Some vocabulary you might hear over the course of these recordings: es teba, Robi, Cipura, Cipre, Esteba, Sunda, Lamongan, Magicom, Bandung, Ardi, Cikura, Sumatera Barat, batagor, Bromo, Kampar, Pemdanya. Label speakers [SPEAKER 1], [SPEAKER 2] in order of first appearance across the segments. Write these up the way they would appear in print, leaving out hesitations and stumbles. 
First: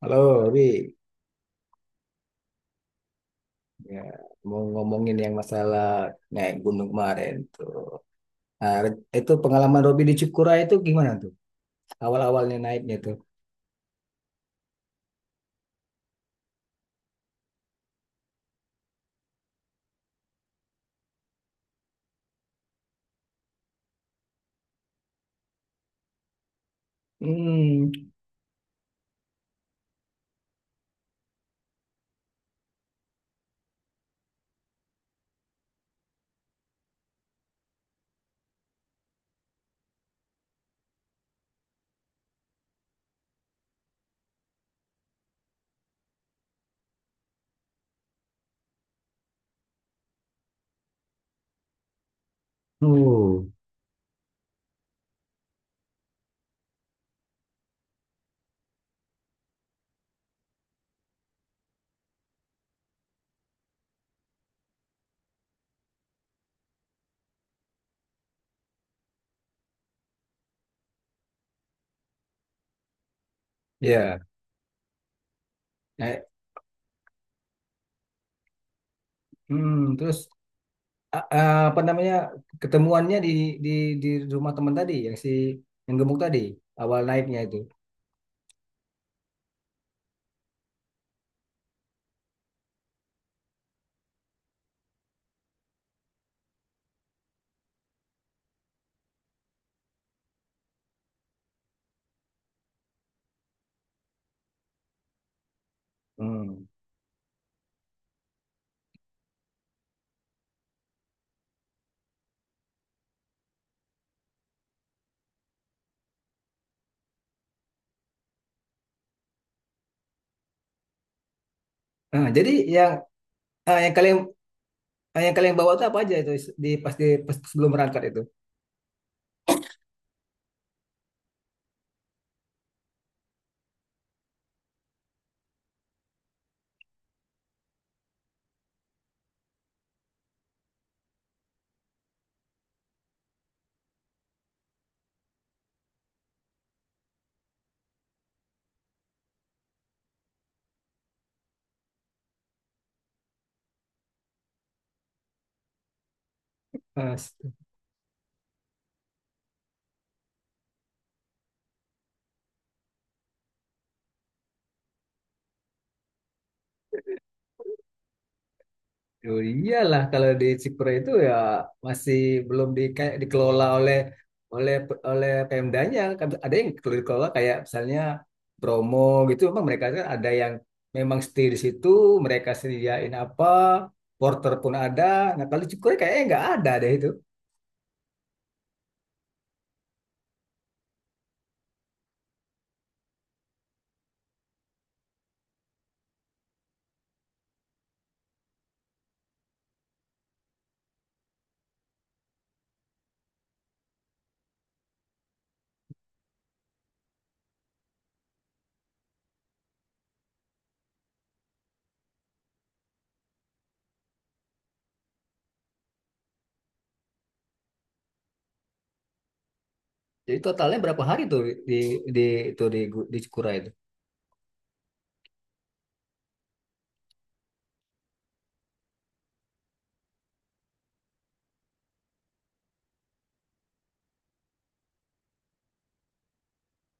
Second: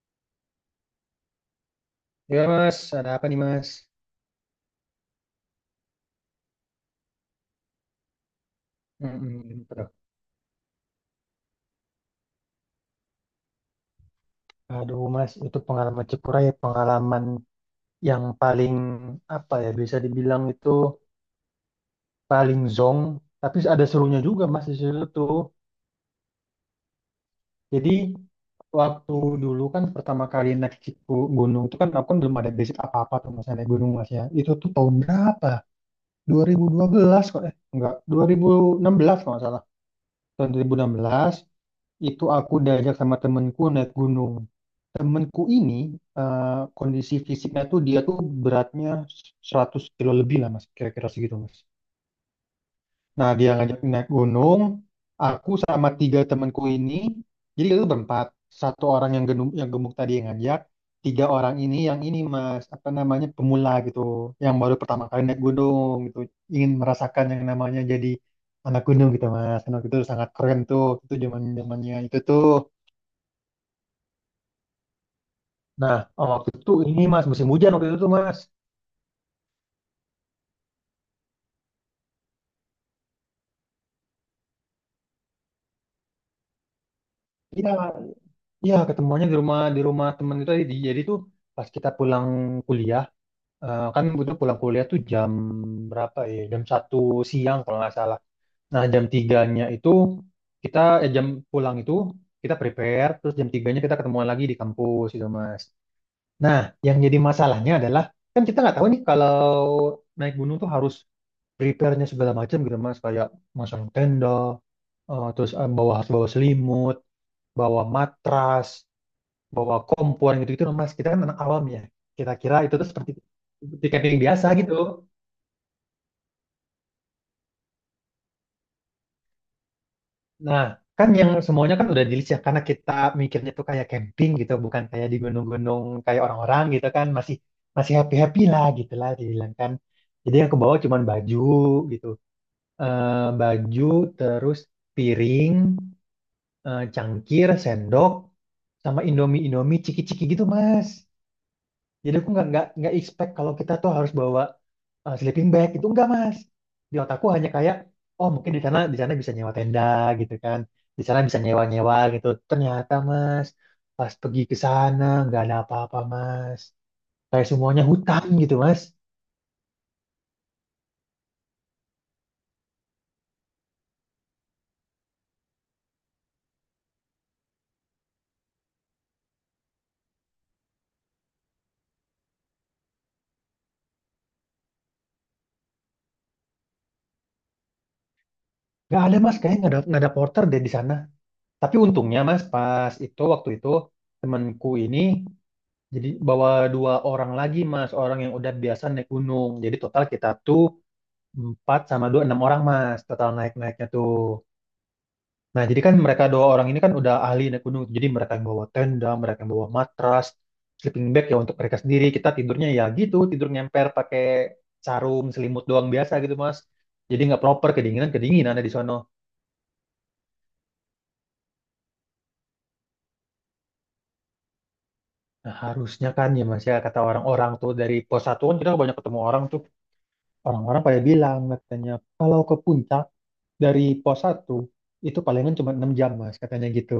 [SPEAKER 1] Halo, Wi.
[SPEAKER 2] Ya mas, ada apa nih mas?
[SPEAKER 1] Ya, mau ngomongin yang masalah naik gunung kemarin tuh. Nah, itu
[SPEAKER 2] Mm-mm, gitu.
[SPEAKER 1] pengalaman
[SPEAKER 2] Dong.
[SPEAKER 1] Robi di Cikura itu gimana tuh? Awal-awalnya naiknya tuh.
[SPEAKER 2] Aduh mas, itu pengalaman Cipura ya pengalaman yang paling apa ya bisa dibilang itu paling zong, tapi ada serunya juga mas di situ tuh. Jadi
[SPEAKER 1] Hmm,
[SPEAKER 2] waktu dulu kan pertama kali naik Cipu gunung itu kan aku kan belum ada basic apa-apa tuh mas naik gunung mas ya. Itu tuh tahun berapa? 2012 kok eh enggak 2016 kalau nggak salah. Tahun 2016 itu aku diajak sama temenku naik gunung. Temenku ini eh, kondisi fisiknya tuh dia tuh beratnya 100 kilo lebih lah mas, kira-kira segitu mas. Nah,
[SPEAKER 1] uh,
[SPEAKER 2] dia ngajak naik gunung. Aku sama tiga temanku ini, jadi itu berempat. Satu orang yang gemuk tadi yang ngajak, tiga orang ini yang ini mas, apa namanya pemula gitu, yang baru pertama kali naik gunung gitu, ingin merasakan yang namanya jadi anak gunung gitu mas. Karena waktu itu sangat keren tuh, itu zaman zamannya itu tuh.
[SPEAKER 1] ya.
[SPEAKER 2] Nah, oh,
[SPEAKER 1] Naik.
[SPEAKER 2] waktu itu ini mas musim hujan waktu itu tuh mas.
[SPEAKER 1] Hmm, terus apa namanya ketemuannya di di rumah teman tadi yang si yang gemuk tadi awal naiknya itu.
[SPEAKER 2] Iya, iya ketemuannya di rumah teman itu tadi. Jadi tuh pas kita pulang kuliah kan butuh pulang kuliah tuh jam berapa ya? Jam 1 siang kalau nggak salah. Nah, jam 3 itu kita jam pulang itu kita prepare, terus jam 3 kita ketemuan lagi di kampus gitu, Mas. Nah,
[SPEAKER 1] Hmm.
[SPEAKER 2] yang jadi masalahnya adalah kan kita nggak tahu nih kalau naik gunung tuh harus prepare-nya segala macam gitu, Mas, kayak masang tenda, bawa harus bawa selimut, bawa matras, bawa kompor gitu-gitu, Mas. Kita kan anak awam ya.
[SPEAKER 1] Nah,
[SPEAKER 2] Kita
[SPEAKER 1] jadi
[SPEAKER 2] kira itu tuh
[SPEAKER 1] yang
[SPEAKER 2] seperti
[SPEAKER 1] ah,
[SPEAKER 2] seperti
[SPEAKER 1] yang kalian
[SPEAKER 2] camping biasa gitu.
[SPEAKER 1] ah, yang kalian bawa tuh apa aja itu di pas sebelum berangkat itu?
[SPEAKER 2] Nah, kan yang semuanya kan udah di list ya, karena kita mikirnya tuh kayak camping gitu, bukan kayak di gunung-gunung kayak orang-orang gitu kan, masih masih happy-happy lah gitu lah dibilang kan. Jadi yang ke bawah cuman baju gitu. Eh, baju, terus piring, cangkir, sendok, sama Indomie-Indomie ciki-ciki gitu, Mas. Jadi aku nggak expect kalau kita tuh harus bawa sleeping bag itu enggak mas. Di
[SPEAKER 1] Ah,
[SPEAKER 2] otakku hanya kayak oh mungkin di sana bisa nyewa tenda gitu kan, di sana bisa nyewa nyewa gitu. Ternyata mas pas pergi ke sana nggak ada apa-apa mas. Kayak semuanya hutan gitu mas.
[SPEAKER 1] oh iyalah kalau di Cipre itu ya masih belum di, kayak dikelola oleh oleh oleh Pemdanya. Kan ada yang perlu dikelola kayak misalnya Bromo gitu. Memang mereka kan ada yang memang stay di situ, mereka sediain apa, porter pun ada. Nah kalau di Cikura kayaknya nggak ada deh itu.
[SPEAKER 2] Nggak ada mas kayaknya nggak ada porter deh di sana. Tapi untungnya mas pas itu waktu itu temanku ini jadi bawa dua orang lagi mas orang yang udah biasa naik gunung. Jadi total kita tuh empat sama dua, enam orang mas, total naik-naiknya tuh. Nah, jadi kan mereka dua orang ini kan udah ahli naik gunung. Jadi mereka yang bawa tenda, mereka yang bawa matras, sleeping bag ya untuk mereka sendiri. Kita tidurnya ya gitu, tidur nyemper pakai sarung, selimut doang biasa gitu mas. Jadi nggak proper, kedinginan-kedinginan ada di sono.
[SPEAKER 1] Jadi totalnya berapa hari tuh di di itu di Cikura itu?
[SPEAKER 2] Nah, harusnya kan ya mas ya, kata orang-orang tuh dari pos satu kan kita banyak ketemu orang tuh. Orang-orang pada bilang katanya, kalau ke puncak dari pos satu itu palingan cuma 6 jam mas katanya gitu.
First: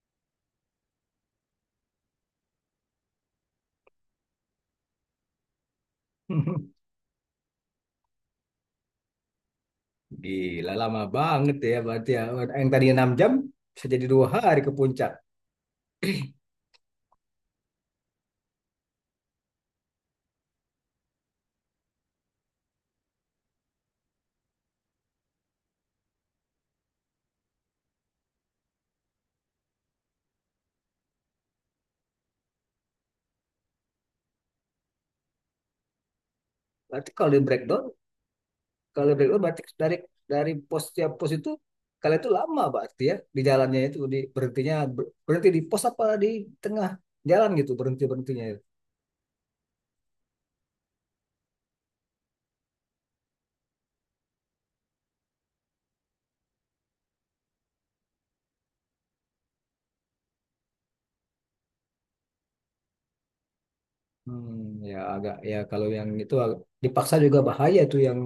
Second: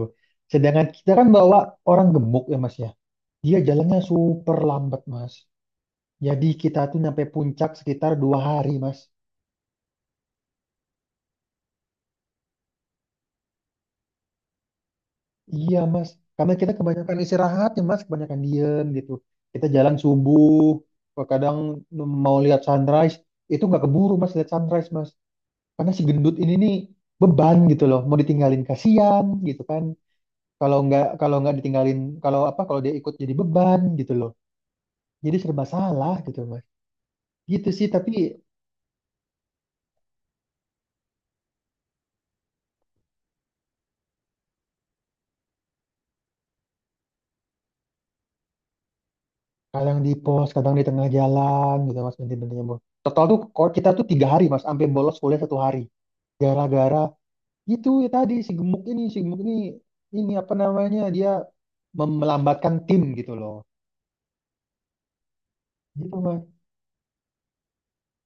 [SPEAKER 2] Sedangkan kita kan bawa orang gemuk ya mas ya. Dia jalannya super lambat mas. Jadi kita tuh nyampe puncak sekitar 2 hari mas.
[SPEAKER 1] Gila lama banget ya berarti ya. Yang tadinya 6 jam bisa jadi dua hari ke puncak.
[SPEAKER 2] Iya mas. Karena kita kebanyakan istirahat ya mas, kebanyakan diem gitu. Kita jalan subuh, kadang mau lihat sunrise, itu nggak keburu mas lihat sunrise mas. Karena si gendut ini nih beban gitu loh, mau ditinggalin kasihan gitu kan. Kalau nggak ditinggalin kalau apa kalau dia ikut jadi beban gitu loh jadi serba salah gitu mas
[SPEAKER 1] Berarti kalau di
[SPEAKER 2] gitu
[SPEAKER 1] breakdown
[SPEAKER 2] sih tapi
[SPEAKER 1] kalau dari oh, berarti dari pos tiap pos itu kalian itu lama berarti ya di jalannya itu di berhentinya berhenti di pos apa di tengah jalan gitu berhenti berhentinya. Ya?
[SPEAKER 2] kadang di pos kadang di tengah jalan gitu mas berhenti-berhentinya bu total tuh kalau kita tuh 3 hari mas sampai bolos kuliah 1 hari gara-gara itu ya tadi si gemuk ini ini apa namanya dia melambatkan tim gitu loh
[SPEAKER 1] Hmm, ya agak ya kalau yang
[SPEAKER 2] gitu
[SPEAKER 1] itu
[SPEAKER 2] mas
[SPEAKER 1] agak, dipaksa juga bahaya tuh yang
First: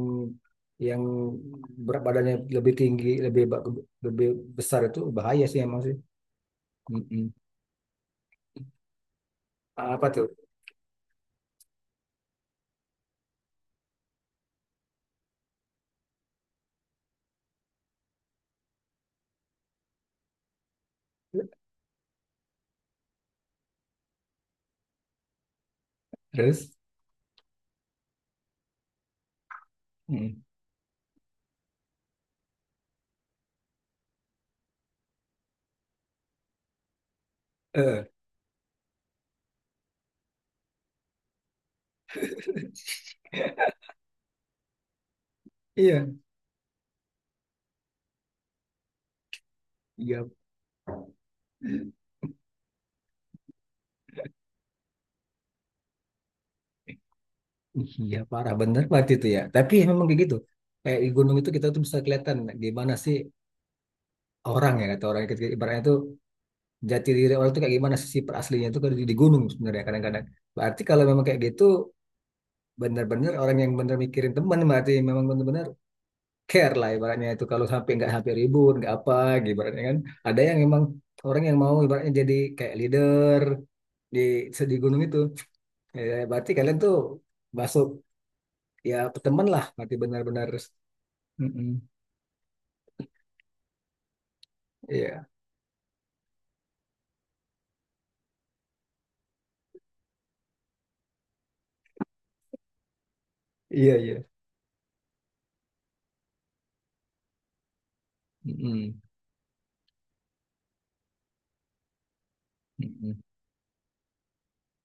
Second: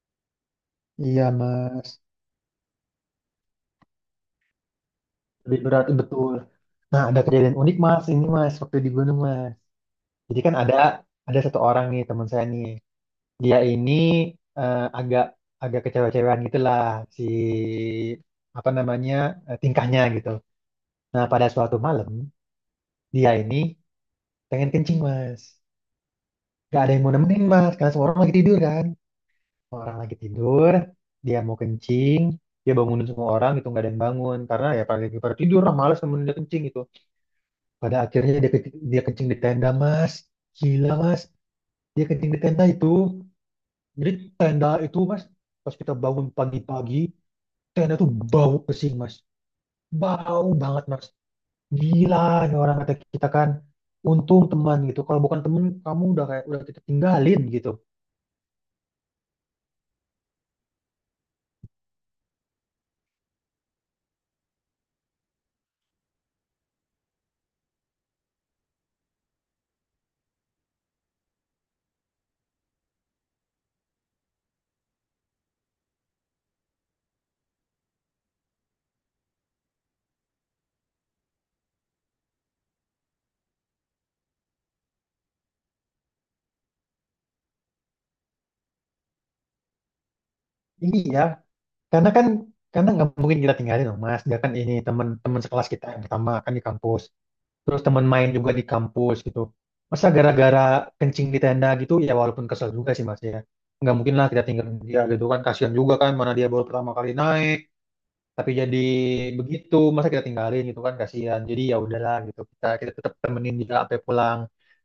[SPEAKER 1] yang
[SPEAKER 2] iya mas
[SPEAKER 1] berat badannya lebih tinggi lebih besar itu bahaya sih
[SPEAKER 2] lebih
[SPEAKER 1] emang
[SPEAKER 2] berat
[SPEAKER 1] sih.
[SPEAKER 2] betul. Nah ada
[SPEAKER 1] Mm-mm.
[SPEAKER 2] kejadian unik mas ini mas waktu di gunung mas.
[SPEAKER 1] Apa tuh?
[SPEAKER 2] Jadi kan ada satu orang nih teman saya nih dia ini agak agak kecewa-cewaan gitulah si apa namanya tingkahnya gitu. Nah pada suatu malam dia ini pengen kencing mas,
[SPEAKER 1] Terus?
[SPEAKER 2] gak ada yang mau nemenin mas karena semua orang lagi tidur kan, semua orang lagi
[SPEAKER 1] Mm.
[SPEAKER 2] tidur, dia mau kencing, dia bangunin semua orang itu nggak ada yang bangun karena ya pada lagi pada tidur lah malas nemenin dia kencing gitu. Pada
[SPEAKER 1] Eh,
[SPEAKER 2] akhirnya dia dia kencing di tenda mas, gila mas, dia kencing di tenda itu, jadi tenda itu mas pas kita
[SPEAKER 1] iya.
[SPEAKER 2] bangun pagi-pagi tenda tuh bau pesing mas
[SPEAKER 1] Iya.
[SPEAKER 2] bau banget mas gila ini orang kata kita kan untung teman gitu kalau bukan teman, kamu udah kayak udah kita tinggalin gitu
[SPEAKER 1] Iya parah bener banget itu ya. Tapi ya memang kayak gitu. Kayak di gunung itu kita tuh bisa kelihatan gimana sih orang ya kata orang kita ibaratnya tuh jati diri orang tuh kayak gimana sih sifat aslinya tuh kalau di gunung sebenarnya kadang-kadang. Berarti kalau memang kayak gitu bener-bener orang yang bener mikirin teman berarti memang bener-bener care lah ibaratnya itu kalau sampai nggak sampai ribut nggak apa gitu ibaratnya kan. Ada yang memang orang yang mau ibaratnya jadi kayak leader di di gunung itu. Ya, berarti kalian tuh masuk ya teman lah berarti benar-benar
[SPEAKER 2] iya
[SPEAKER 1] mm-mm.
[SPEAKER 2] karena kan karena nggak mungkin kita tinggalin dong mas dia kan ini
[SPEAKER 1] Iya,
[SPEAKER 2] teman-teman sekelas kita yang pertama kan di kampus terus teman main juga di kampus gitu masa gara-gara kencing di tenda gitu ya walaupun kesel juga sih mas ya nggak
[SPEAKER 1] iya, iya.
[SPEAKER 2] mungkin lah kita tinggalin dia gitu kan kasihan juga kan mana dia baru pertama kali naik tapi jadi
[SPEAKER 1] Mm-mm.
[SPEAKER 2] begitu masa kita tinggalin gitu kan kasihan jadi ya udahlah gitu kita kita tetap
[SPEAKER 1] Mm-mm.
[SPEAKER 2] temenin dia sampai pulang.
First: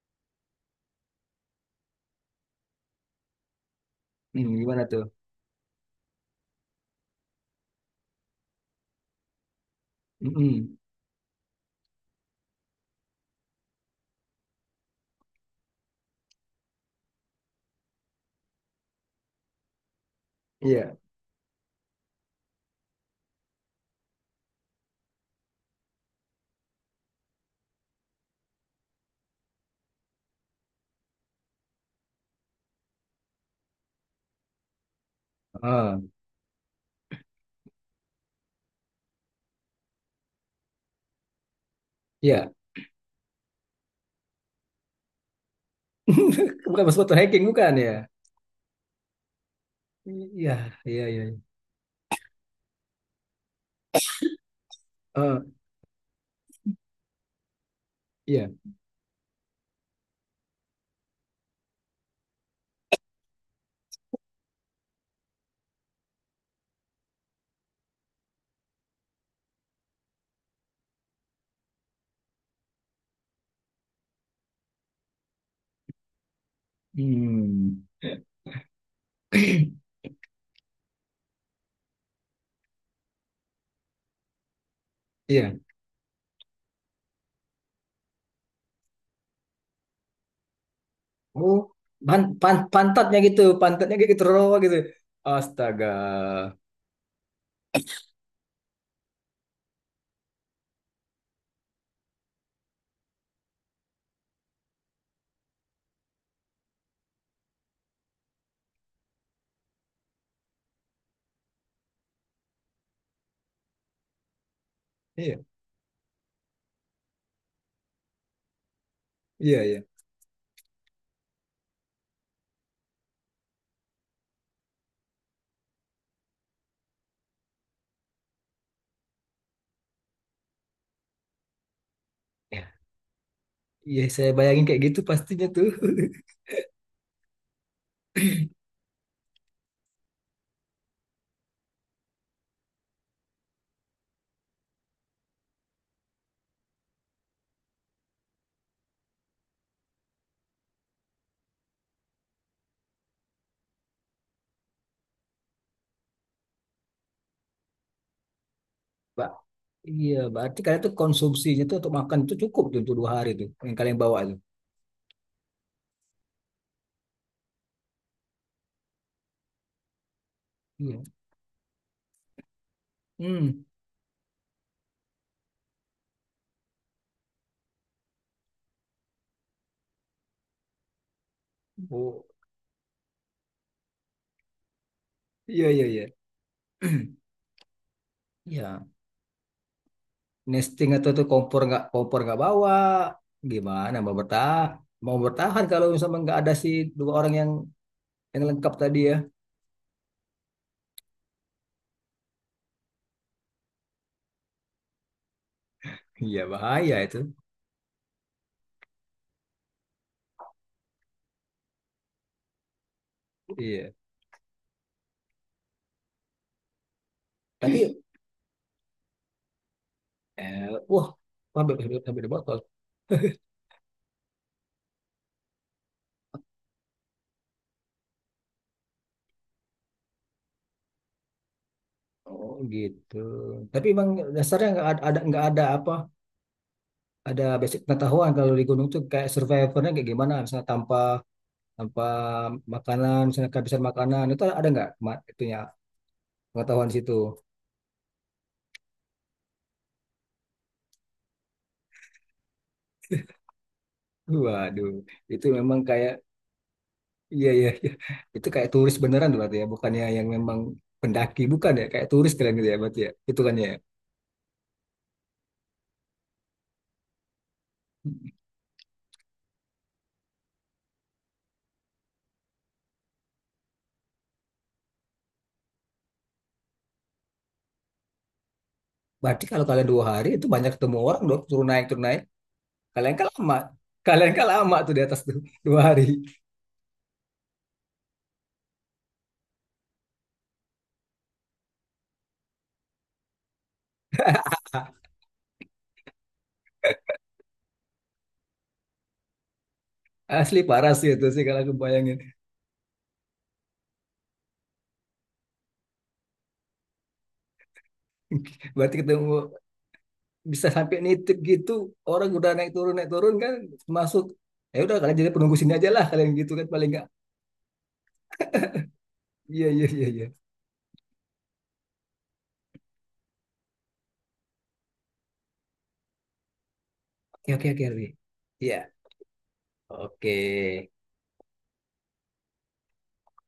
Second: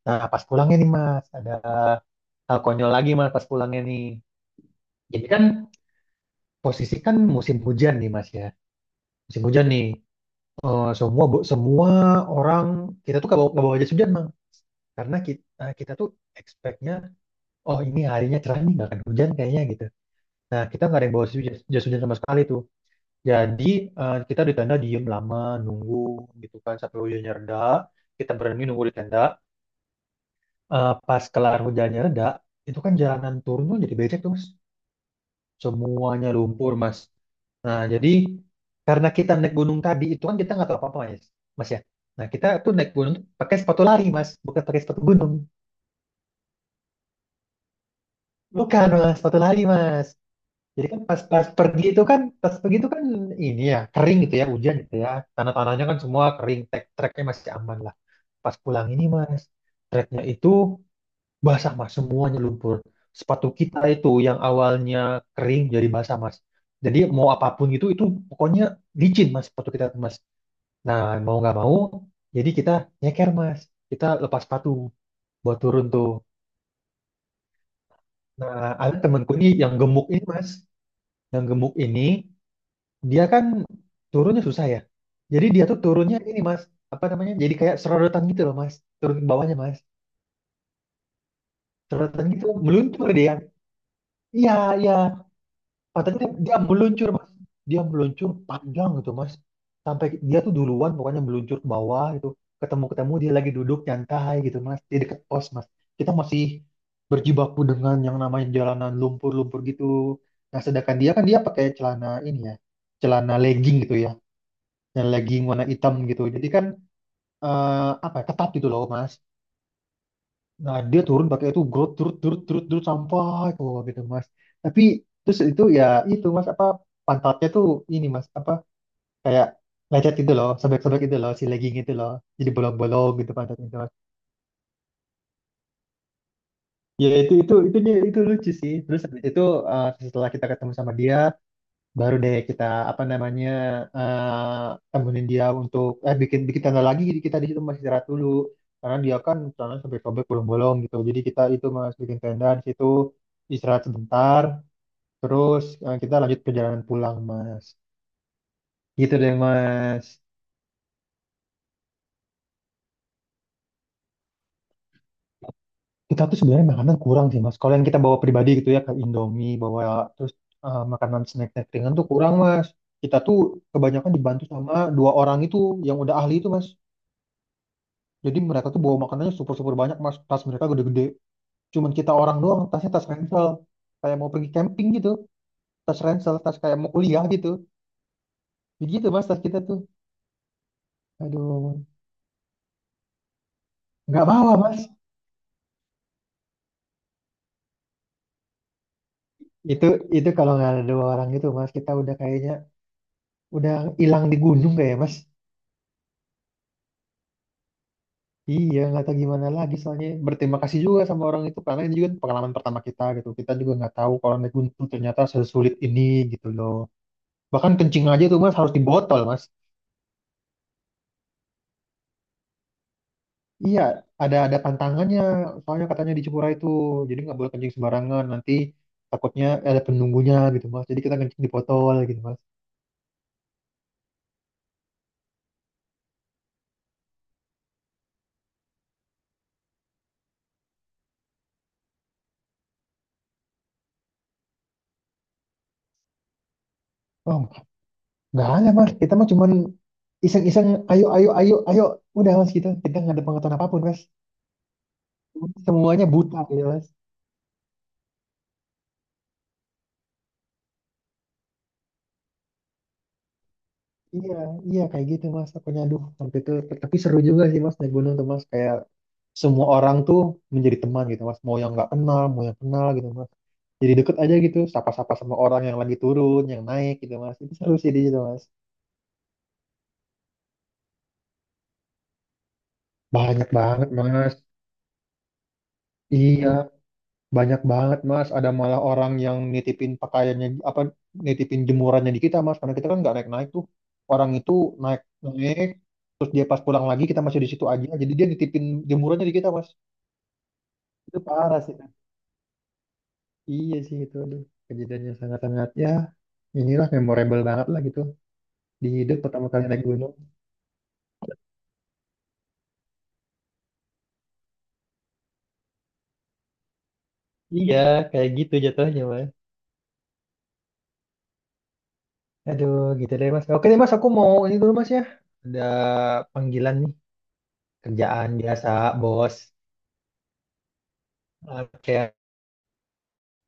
[SPEAKER 2] Nah pas pulangnya nih mas ada hal konyol lagi mas pas pulangnya nih
[SPEAKER 1] Mm, gimana tuh?
[SPEAKER 2] jadi kan posisi kan musim hujan nih mas ya musim hujan nih.
[SPEAKER 1] Mm-mm.
[SPEAKER 2] Semua orang kita tuh nggak bawa jas hujan mang karena kita kita tuh expectnya oh ini harinya cerah nih nggak akan hujan kayaknya gitu nah kita
[SPEAKER 1] Iya.
[SPEAKER 2] nggak ada yang bawa jas, jas hujan sama sekali tuh. Jadi kita di tenda diem lama nunggu gitu kan sampai hujannya reda. Kita berani nunggu di tenda. Eh, pas kelar hujannya reda, itu kan jalanan turun tuh jadi becek tuh mas.
[SPEAKER 1] Ah,
[SPEAKER 2] Semuanya lumpur mas. Nah jadi karena kita naik gunung tadi itu kan kita nggak tahu apa-apa mas. Mas ya. Nah kita
[SPEAKER 1] iya.
[SPEAKER 2] tuh naik gunung tuh pakai sepatu lari mas, bukan pakai sepatu gunung.
[SPEAKER 1] Bukan masuk foto hacking, bukan ya?
[SPEAKER 2] Bukan mas, sepatu lari mas.
[SPEAKER 1] Iya,
[SPEAKER 2] Jadi kan
[SPEAKER 1] iya,
[SPEAKER 2] pas
[SPEAKER 1] iya.
[SPEAKER 2] pas pergi itu kan pas pergi itu kan ini ya kering gitu ya hujan gitu ya
[SPEAKER 1] Ah,
[SPEAKER 2] tanah-tanahnya kan semua kering trek treknya masih aman.
[SPEAKER 1] iya.
[SPEAKER 2] Pas pulang ini mas, treknya itu basah mas, semuanya lumpur. Sepatu kita itu yang awalnya kering jadi basah mas. Jadi mau apapun gitu, itu pokoknya licin mas sepatu kita mas. Nah mau nggak mau, jadi kita nyeker mas. Kita lepas sepatu buat turun tuh.
[SPEAKER 1] Hmm.
[SPEAKER 2] Nah ada temanku ini yang gemuk ini mas, yang gemuk ini dia kan turunnya susah ya. Jadi
[SPEAKER 1] Iya.
[SPEAKER 2] dia tuh turunnya ini mas, apa namanya? Jadi kayak sorotan gitu loh mas, turun ke bawahnya mas
[SPEAKER 1] Oh, pan,
[SPEAKER 2] sorotan gitu
[SPEAKER 1] pan,
[SPEAKER 2] meluntur
[SPEAKER 1] pantatnya
[SPEAKER 2] dia.
[SPEAKER 1] gitu, pantatnya kayak gitu, raw gitu.
[SPEAKER 2] Iya, iya.
[SPEAKER 1] Astaga.
[SPEAKER 2] Patentnya dia dia meluncur, Mas. Dia meluncur panjang gitu, Mas. Sampai dia tuh duluan pokoknya meluncur ke bawah gitu. Ketemu-ketemu dia lagi duduk nyantai gitu, Mas. Di dekat pos, Mas. Kita masih berjibaku dengan yang namanya jalanan lumpur-lumpur gitu. Nah, sedangkan dia kan dia pakai celana ini ya. Celana legging gitu ya. Dan
[SPEAKER 1] Iya,
[SPEAKER 2] legging warna hitam gitu. Jadi kan apa ya, ketat gitu loh, Mas.
[SPEAKER 1] iya, iya.
[SPEAKER 2] Nah, dia turun pakai itu grut turut turut turut turut sampai keluar gitu mas. Tapi terus itu ya itu mas apa pantatnya tuh ini mas apa kayak lecet gitu loh, sobek-sobek gitu loh, si legging itu loh, jadi
[SPEAKER 1] Ya,
[SPEAKER 2] bolong-bolong gitu pantatnya itu mas.
[SPEAKER 1] iya, saya bayangin kayak gitu pastinya tuh.
[SPEAKER 2] Ya itu dia itu lucu sih. Terus habis itu setelah kita ketemu sama dia, baru deh kita apa namanya eh temenin dia untuk bikin bikin tanda lagi jadi kita di situ masih istirahat dulu karena dia kan tangan sampai sobek bolong-bolong gitu jadi kita itu mas bikin tenda di situ istirahat sebentar terus kita lanjut perjalanan pulang mas gitu
[SPEAKER 1] Pak,
[SPEAKER 2] deh mas.
[SPEAKER 1] iya, berarti kalian tuh konsumsinya tuh untuk makan tuh cukup tuh untuk dua hari tuh yang kalian bawa tuh.
[SPEAKER 2] Kita tuh sebenarnya makanan kurang sih mas kalau yang kita bawa pribadi gitu ya ke Indomie bawa terus
[SPEAKER 1] Iya.
[SPEAKER 2] makanan snack-snack ringan tuh kurang mas kita tuh
[SPEAKER 1] Hmm.
[SPEAKER 2] kebanyakan dibantu sama dua orang itu yang udah ahli itu mas. Jadi mereka tuh bawa makanannya super-super banyak, mas. Tas mereka gede-gede. Cuman kita
[SPEAKER 1] Oh,
[SPEAKER 2] orang doang, tasnya tas ransel. Kayak mau pergi camping gitu.
[SPEAKER 1] iya iya
[SPEAKER 2] Tas
[SPEAKER 1] iya.
[SPEAKER 2] ransel, tas kayak mau kuliah gitu.
[SPEAKER 1] Ya,
[SPEAKER 2] Begitu, mas, tas kita tuh.
[SPEAKER 1] nesting atau tuh
[SPEAKER 2] Aduh,
[SPEAKER 1] kompor nggak bawa, gimana mau
[SPEAKER 2] nggak bawa,
[SPEAKER 1] bertahan?
[SPEAKER 2] mas.
[SPEAKER 1] Mau bertahan kalau misalnya nggak ada si dua orang yang lengkap tadi ya.
[SPEAKER 2] Itu itu kalau nggak ada dua orang gitu, mas. Kita udah kayaknya udah hilang di gunung kayak, ya, mas.
[SPEAKER 1] Iya bahaya itu.
[SPEAKER 2] Iya, nggak tahu gimana lagi soalnya. Berterima kasih juga sama orang itu karena ini juga pengalaman pertama kita gitu. Kita juga
[SPEAKER 1] Iya.
[SPEAKER 2] nggak tahu kalau naik gunung tuh ternyata sesulit ini gitu loh. Bahkan
[SPEAKER 1] Tapi
[SPEAKER 2] kencing aja tuh, mas, harus di botol, mas.
[SPEAKER 1] eh, wah, sampai sampai sampai di botol.
[SPEAKER 2] Iya, ada pantangannya. Soalnya katanya di Cipura itu, jadi nggak boleh kencing sembarangan. Nanti takutnya ada penunggunya gitu mas. Jadi kita kencing di botol gitu mas.
[SPEAKER 1] Oh gitu. Tapi emang dasarnya nggak ada apa? Ada basic pengetahuan kalau di gunung tuh kayak survivornya kayak gimana? Misalnya tanpa tanpa makanan, misalnya kehabisan makanan itu ada nggak itunya pengetahuan di situ?
[SPEAKER 2] Oh, nggak ada mas. Kita mah cuman iseng-iseng. Ayo, ayo, ayo, ayo. Udah mas kita kita nggak ada pengetahuan apapun mas.
[SPEAKER 1] Waduh, itu memang
[SPEAKER 2] Semuanya
[SPEAKER 1] kayak
[SPEAKER 2] buta gitu mas.
[SPEAKER 1] iya iya iya. Itu kayak turis beneran tuh berarti ya, bukannya yang memang pendaki bukan ya, kayak turis kalian gitu ya berarti ya. Itu kan ya.
[SPEAKER 2] Iya, iya kayak gitu mas. Takutnya aduh sampai itu. Tapi seru juga sih mas naik gunung tuh mas. Kayak semua orang tuh menjadi teman gitu mas. Mau yang nggak kenal, mau yang kenal gitu mas. Jadi deket aja gitu sapa-sapa sama orang yang lagi turun yang naik gitu mas itu seru sih di situ mas
[SPEAKER 1] Berarti kalau kalian dua hari itu banyak ketemu orang dong, turun naik turun naik. Kalian kan
[SPEAKER 2] banyak
[SPEAKER 1] lama,
[SPEAKER 2] banget
[SPEAKER 1] kalian
[SPEAKER 2] mas
[SPEAKER 1] kan lama tuh di atas tuh dua hari.
[SPEAKER 2] iya banyak banget mas ada malah orang yang nitipin pakaiannya apa nitipin jemurannya di kita mas karena kita kan nggak naik-naik tuh orang itu naik naik terus dia pas pulang lagi kita masih di situ aja jadi dia nitipin jemurannya di kita mas
[SPEAKER 1] Asli parah sih
[SPEAKER 2] itu
[SPEAKER 1] itu sih
[SPEAKER 2] parah
[SPEAKER 1] kalau aku
[SPEAKER 2] sih Mas.
[SPEAKER 1] bayangin.
[SPEAKER 2] Iya sih itu aduh kejadiannya sangat-sangat ya inilah memorable banget lah gitu di
[SPEAKER 1] Berarti
[SPEAKER 2] hidup pertama
[SPEAKER 1] ketemu
[SPEAKER 2] kali naik gunung
[SPEAKER 1] bisa sampai nitip gitu, orang udah naik turun kan masuk. Ya udah kalian jadi penunggu sini aja lah kalian gitu kan paling nggak.
[SPEAKER 2] iya kayak gitu jatuhnya mas.
[SPEAKER 1] Iya iya iya iya.
[SPEAKER 2] Aduh, gitu deh mas. Oke deh mas, aku mau ini dulu mas ya. Ada panggilan nih,
[SPEAKER 1] Oke oke oke. Ardi.
[SPEAKER 2] kerjaan biasa,
[SPEAKER 1] Iya.
[SPEAKER 2] bos.
[SPEAKER 1] Oke.
[SPEAKER 2] Oke,